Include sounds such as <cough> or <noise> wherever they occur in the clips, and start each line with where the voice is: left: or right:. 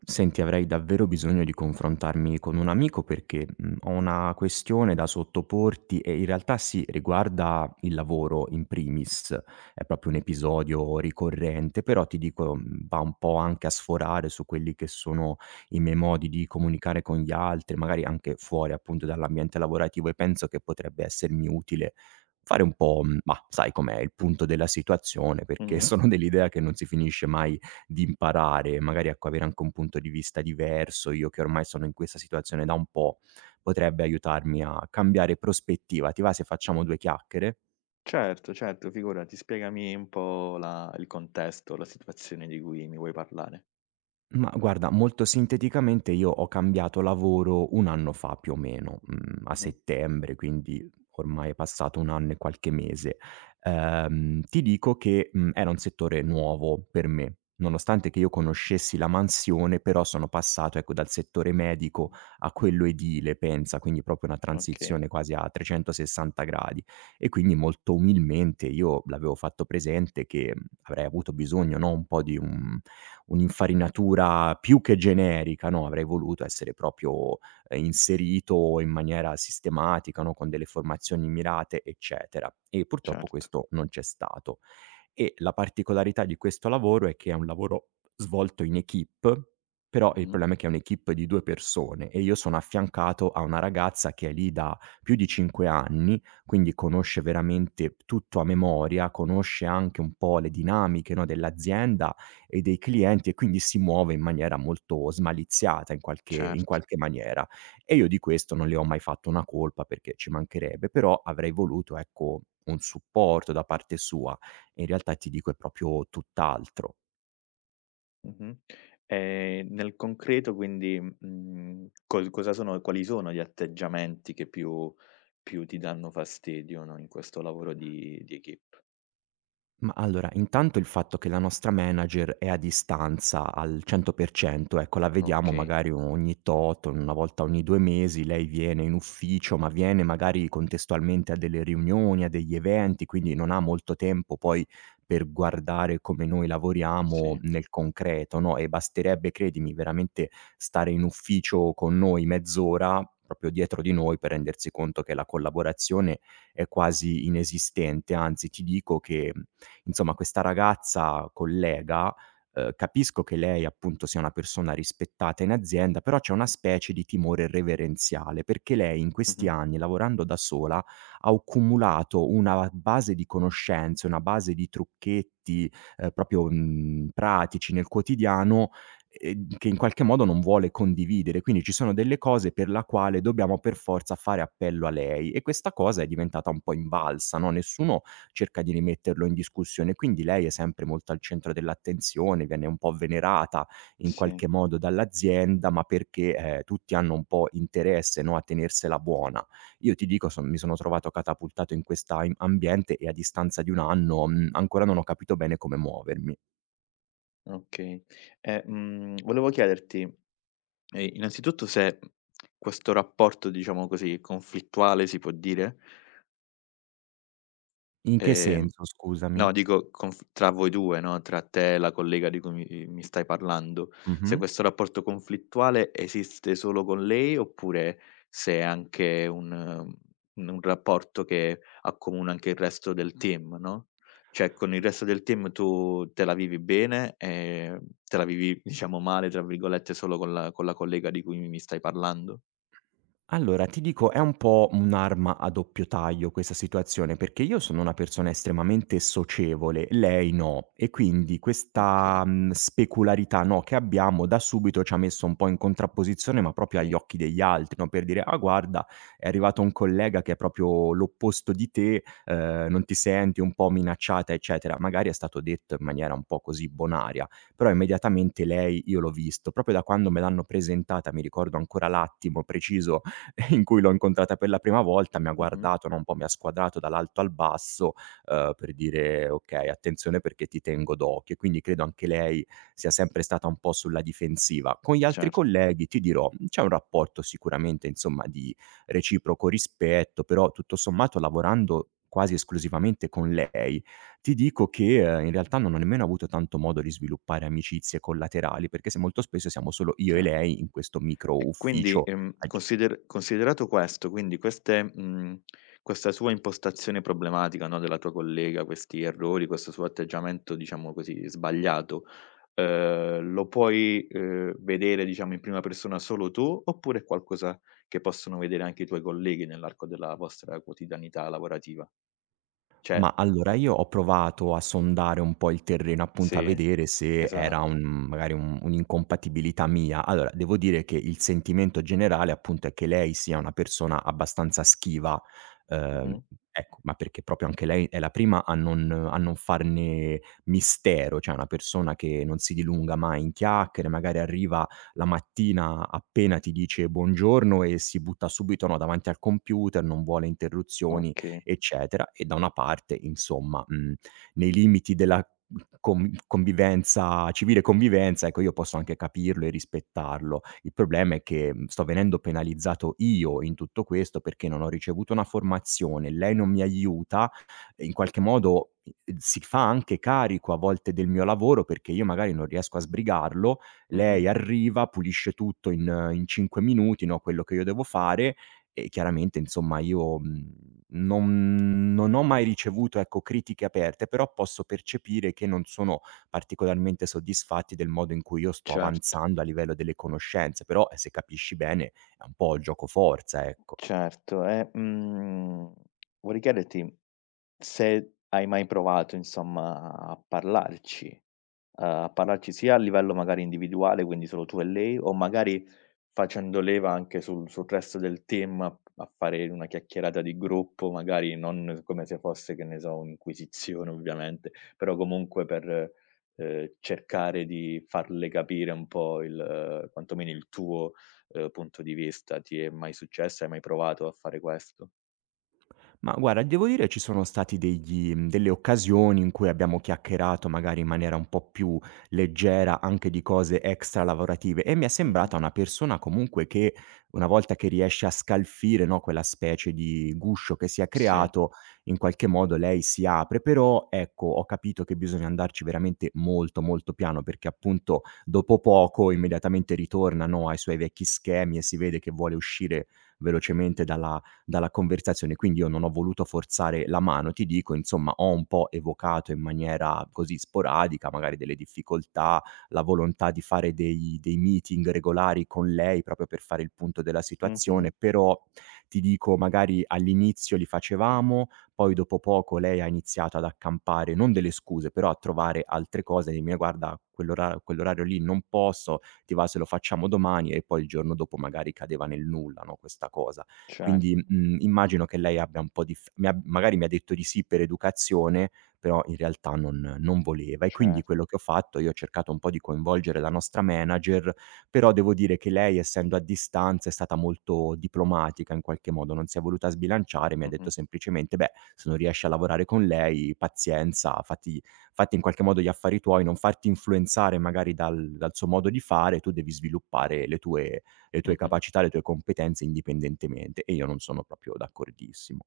right: Senti, avrei davvero bisogno di confrontarmi con un amico perché ho una questione da sottoporti e in realtà sì, riguarda il lavoro in primis, è proprio un episodio ricorrente, però ti dico, va un po' anche a sforare su quelli che sono i miei modi di comunicare con gli altri, magari anche fuori appunto dall'ambiente lavorativo e penso che potrebbe essermi utile. Fare un po', ma sai com'è il punto della situazione, perché <laughs>
left: Mh-mh.
right: sono dell'idea che non si finisce mai di imparare, magari ecco avere anche un punto di vista diverso, io che ormai sono in questa situazione da un po', potrebbe aiutarmi a cambiare prospettiva. Ti va se facciamo 2 chiacchiere?
left: Certo, certo, figurati, spiegami un po' la il contesto, la situazione di cui mi vuoi parlare.
right: Ma guarda, molto sinteticamente io ho cambiato lavoro 1 anno fa più o meno, a
left: Mh-mh.
right: settembre, quindi ormai è passato 1 anno e qualche mese. Ti dico che, era un settore nuovo per me, nonostante che io conoscessi la mansione, però sono passato, ecco, dal settore medico a quello edile, pensa, quindi proprio una
left: Okay,
right: transizione quasi a 360 gradi. E quindi molto umilmente io l'avevo fatto presente che, avrei avuto bisogno, no, un po' di un'infarinatura più che generica, no, avrei voluto essere proprio, inserito in maniera sistematica, no, con delle formazioni mirate, eccetera. E purtroppo
left: certo.
right: questo non c'è stato. E la particolarità di questo lavoro è che è un lavoro svolto in équipe, però il
left: Mh-mh.
right: problema è che è un'équipe di 2 persone e io sono affiancato a una ragazza che è lì da più di 5 anni, quindi conosce veramente tutto a memoria, conosce anche un po' le dinamiche, no, dell'azienda e dei clienti e quindi si muove in maniera molto smaliziata in
left: Certo.
right: qualche maniera. E io di questo non le ho mai fatto una colpa perché ci mancherebbe, però avrei voluto, ecco, un supporto da parte sua e in realtà ti dico è proprio tutt'altro.
left: Mh-mh. Nel concreto quindi, cos cosa sono quali sono gli atteggiamenti che più ti danno fastidio, no, in questo lavoro di equip.
right: Ma allora, intanto il fatto che la nostra manager è a distanza al 100%, ecco, la vediamo
left: Okay,
right: magari ogni tot, una volta ogni 2 mesi, lei viene in ufficio, ma viene magari contestualmente a delle riunioni, a degli eventi, quindi non ha molto tempo poi per guardare come noi lavoriamo
left: sì.
right: nel concreto, no, e basterebbe, credimi, veramente stare in ufficio con noi mezz'ora, proprio dietro di noi, per rendersi conto che la collaborazione è quasi inesistente, anzi ti dico che insomma, questa ragazza collega, capisco che lei appunto sia una persona rispettata in azienda, però c'è una specie di timore reverenziale, perché lei in questi
left: Mh-mh.
right: anni, lavorando da sola, ha accumulato una base di conoscenze, una base di trucchetti, proprio, pratici nel quotidiano, che in qualche modo non vuole condividere. Quindi ci sono delle cose per la quale dobbiamo per forza fare appello a lei e questa cosa è diventata un po' invalsa, no, nessuno cerca di rimetterlo in discussione. Quindi lei è sempre molto al centro dell'attenzione, viene un po' venerata in
left: Sì,
right: qualche modo dall'azienda, ma perché, tutti hanno un po' interesse, no, a tenersela buona. Io ti dico son mi sono trovato catapultato in questa im ambiente e a distanza di 1 anno, ancora non ho capito bene come muovermi.
left: okay. E, volevo chiederti. E innanzitutto se questo rapporto, diciamo così, conflittuale si può dire?
right: In che
left: Ehm,
right: senso, scusami?
left: no, dico conf tra voi 2, no, tra te e la collega di cui mi stai parlando, se
right: Mh-mh.
left: questo rapporto conflittuale esiste solo con lei oppure se è anche un un rapporto che accomuna anche il resto del team, no, cioè con il resto del team tu te la vivi bene e te la vivi diciamo "male" tra virgolette solo con la collega di cui mi stai parlando?
right: Allora, ti dico, è un po' un'arma a doppio taglio questa situazione, perché io sono una persona estremamente socievole, lei no, e quindi questa
left: Okay,
right: specularità no, che abbiamo da subito ci ha messo un po' in contrapposizione, ma proprio agli
left: okay.
right: occhi degli altri, no? Per dire, ah guarda, è arrivato un collega che è proprio l'opposto di te, non ti senti un po' minacciata, eccetera. Magari è stato detto in maniera un po' così bonaria, però immediatamente lei, io l'ho visto, proprio da quando me l'hanno presentata, mi ricordo ancora l'attimo preciso <laughs> in cui l'ho incontrata per la prima volta, mi ha
left: Mh-mh.
right: guardato, no, un po' mi ha squadrato dall'alto al basso, per dire: "Okay, attenzione perché ti tengo d'occhio." E quindi credo anche lei sia sempre stata un po' sulla difensiva. Con gli altri
left: Certo,
right: colleghi, ti dirò, c'è un rapporto sicuramente, insomma, di reciproco rispetto, però tutto sommato lavorando quasi esclusivamente con lei, ti dico che, in realtà non ho nemmeno avuto tanto modo di sviluppare amicizie collaterali, perché se molto spesso siamo solo io e
left: certo.
right: lei in questo micro
left: E quindi,
right: ufficio a ges
left: considerato questo, quindi questa sua impostazione problematica, no, della tua collega, questi errori, questo suo atteggiamento, diciamo così, sbagliato, lo puoi, vedere, diciamo, in prima persona solo tu, oppure è qualcosa che possono vedere anche i tuoi colleghi nell'arco della vostra quotidianità lavorativa? Cioè
right: ma allora io ho provato a sondare un po' il terreno, appunto a
left: sì?
right: vedere se era
left: Esatto.
right: un magari un un'incompatibilità mia. Allora, devo dire che il sentimento generale, appunto, è che lei sia una persona abbastanza schiva, ehm,
left: Mh-mh.
right: ecco, ma perché proprio anche lei è la prima a non farne mistero, cioè è una persona che non si dilunga mai in chiacchiere, magari arriva la mattina appena ti dice buongiorno e si butta subito, no, davanti al computer, non vuole interruzioni
left: Okay.
right: eccetera. E da una parte, insomma, nei limiti della convivenza civile convivenza, ecco, io posso anche capirlo e rispettarlo. Il problema è che, sto venendo penalizzato io in tutto questo perché non ho ricevuto una formazione, lei non mi aiuta, e in qualche modo i si fa anche carico a volte del mio lavoro perché io magari non riesco a sbrigarlo,
left: Mh-mh.
right: lei arriva, pulisce tutto in in 5 minuti, no, quello che io devo fare e chiaramente, insomma, io, mhmm non ho mai ricevuto, ecco, critiche aperte, però posso percepire che non sono particolarmente soddisfatti del modo in cui io sto
left: Certo.
right: avanzando a livello delle conoscenze, però, se capisci bene è un po' giocoforza, ecco.
left: Certo e, vorrei chiederti se hai mai provato, insomma, a parlarci, sia a livello magari individuale, quindi solo tu e lei, o magari facendo leva anche sul resto del team a fare una chiacchierata di gruppo, magari non come se fosse, che ne so, un'inquisizione ovviamente, però comunque per cercare di farle capire un po' il quantomeno il tuo punto di vista. Ti è mai successo? Hai mai provato a fare questo?
right: Ma guarda, devo dire ci sono stati delle occasioni in cui abbiamo chiacchierato magari in maniera un po' più leggera anche di cose extra lavorative e mi è
left: Mh-mh.
right: sembrata una persona comunque che, una volta che riesce a scalfire, no, quella specie di guscio che si è
left: Sì.
right: creato, in qualche modo lei si apre. Però ecco, ho capito che bisogna andarci veramente molto, molto piano perché appunto dopo poco immediatamente ritorna, no, ai suoi vecchi schemi e si vede che vuole uscire velocemente dalla conversazione. Quindi io non ho voluto forzare la mano, ti dico insomma ho un po' evocato in maniera così sporadica magari delle difficoltà, la volontà di fare dei meeting regolari con lei proprio per fare il punto della
left: Mh-mh.
right: situazione, però ti dico magari all'inizio li facevamo, poi dopo poco lei ha iniziato ad accampare non delle scuse, però a trovare altre cose, dirmi: "Guarda quell'orario lì non posso, ti va se lo facciamo domani" e poi il giorno dopo magari cadeva nel nulla, no, questa cosa. Quindi,
left: Certo,
right: immagino che lei abbia un po' di f mi ha magari mi ha detto di sì per educazione, però in realtà non voleva. E quindi quello
left: certo.
right: che ho fatto, io ho cercato un po' di coinvolgere la nostra manager, però devo dire che lei, essendo a distanza, è stata molto diplomatica in qualche modo, non si è voluta sbilanciare, mi ha detto
left: Mh-mh.
right: semplicemente: "Beh, se non riesci a lavorare con lei, pazienza, fatti in qualche modo gli affari tuoi, non farti influenzare magari dal suo modo di fare, tu devi sviluppare le tue
left: Mh-mh.
right: capacità, le tue competenze indipendentemente e io non sono proprio d'accordissimo.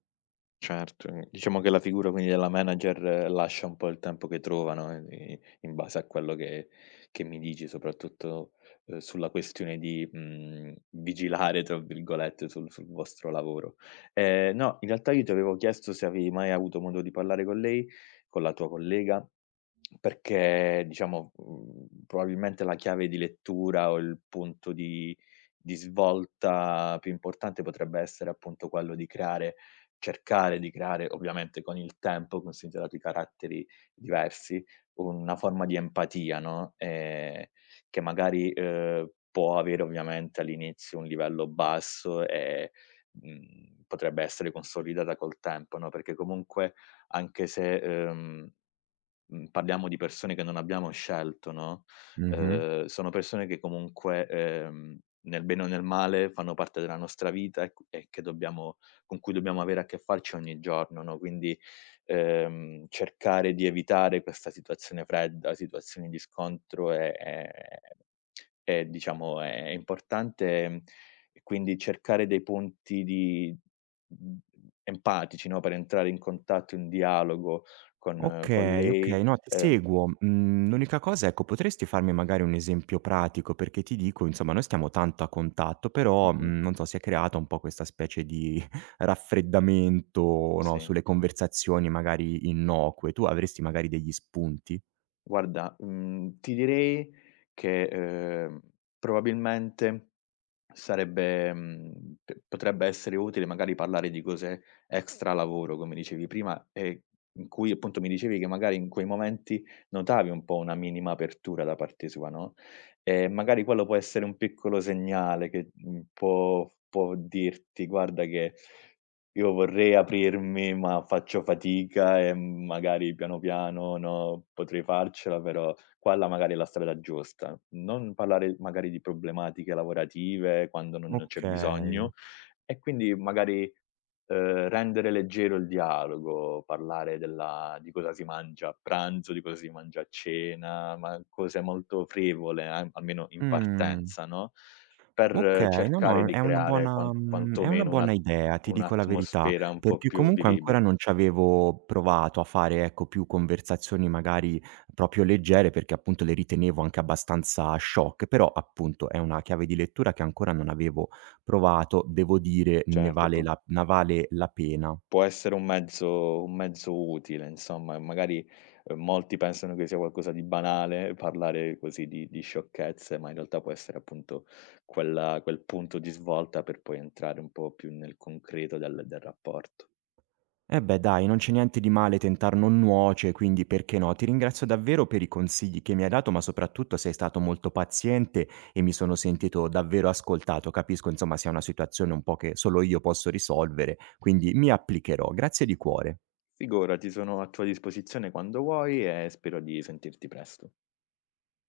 left: Certo, diciamo che la figura quindi della manager lascia un po' il tempo che trovano, i in base a quello che mi dici, soprattutto sulla questione di "vigilare" tra virgolette sul vostro lavoro. No, in realtà io ti avevo chiesto se avevi mai avuto modo di parlare con lei, con la tua collega, perché diciamo, probabilmente la chiave di lettura o il punto di svolta più importante potrebbe essere appunto quello di creare cercare di creare, ovviamente con il tempo, considerato i caratteri diversi, una forma di empatia, no, che magari può avere ovviamente all'inizio un livello basso e potrebbe essere consolidata col tempo, no, perché comunque anche se parliamo di persone che non abbiamo scelto, no,
right: Mh-mh.
left: sono persone che comunque nel bene o nel male fanno parte della nostra vita e c e che dobbiamo con cui dobbiamo avere a che farci ogni giorno, no, quindi cercare di evitare questa situazione fredda, situazioni di scontro è. Diciamo è importante, quindi cercare dei punti di mhmm, empatici, no, per entrare in contatto, in dialogo con
right: Okay,
left: lei,
right: okay, no ti
left: ehm
right: seguo. Mhmm, L'unica cosa, ecco, potresti farmi magari un esempio pratico? Perché ti dico, insomma, noi stiamo tanto a contatto, però,
left: mh-mh,
right: non so, si è creata un po' questa specie di <laughs> raffreddamento, no,
left: sì.
right: sulle conversazioni magari innocue. Tu avresti magari degli spunti?
left: Guarda, ti direi che, ehm, probabilmente sarebbe, p potrebbe essere utile magari parlare di cose extra lavoro, come dicevi prima, e in cui appunto mi dicevi che magari in quei momenti notavi un po' una minima apertura da parte sua, no, e magari quello può essere un piccolo segnale che può dirti: "Guarda che." Io vorrei aprirmi, ma faccio fatica e magari piano piano, no, potrei farcela, però quella magari è la strada giusta. Non parlare magari di problematiche lavorative quando non c'è
right: Okay.
left: bisogno e quindi magari rendere leggero il dialogo, parlare della di cosa si mangia a pranzo, di cosa si mangia a cena, ma cose molto frivole, a almeno in
right: Mh.
left: partenza, no, per
right: Okay, no,
left: cercare
right: no,
left: di
right: è una
left: creare
right: è una
left: quantomeno
right: buona
left: una
right: idea, ti dico la verità,
left: un'atmosfera un po'
right: perché
left: più
right: comunque ancora
left: vivibile.
right: non ci avevo provato a fare, ecco, più conversazioni magari proprio leggere, perché appunto le ritenevo anche abbastanza shock, però appunto è una chiave di lettura che ancora non avevo provato, devo dire
left: Certo, p
right: ne vale la pena.
left: può essere un mezzo utile insomma, e magari molti pensano che sia qualcosa di banale parlare così di sciocchezze, ma in realtà può essere appunto quel punto di svolta per poi entrare un po' più nel concreto del rapporto.
right: Eh beh dai, non c'è niente di male tentar non nuoce, quindi perché no? Ti ringrazio davvero per i consigli che mi hai dato, ma soprattutto sei stato molto paziente e mi sono sentito davvero ascoltato. Capisco insomma sia una situazione un po' che solo io posso risolvere, quindi mi applicherò. Grazie di cuore.
left: Figurati, sono a tua disposizione quando vuoi e spero di sentirti presto.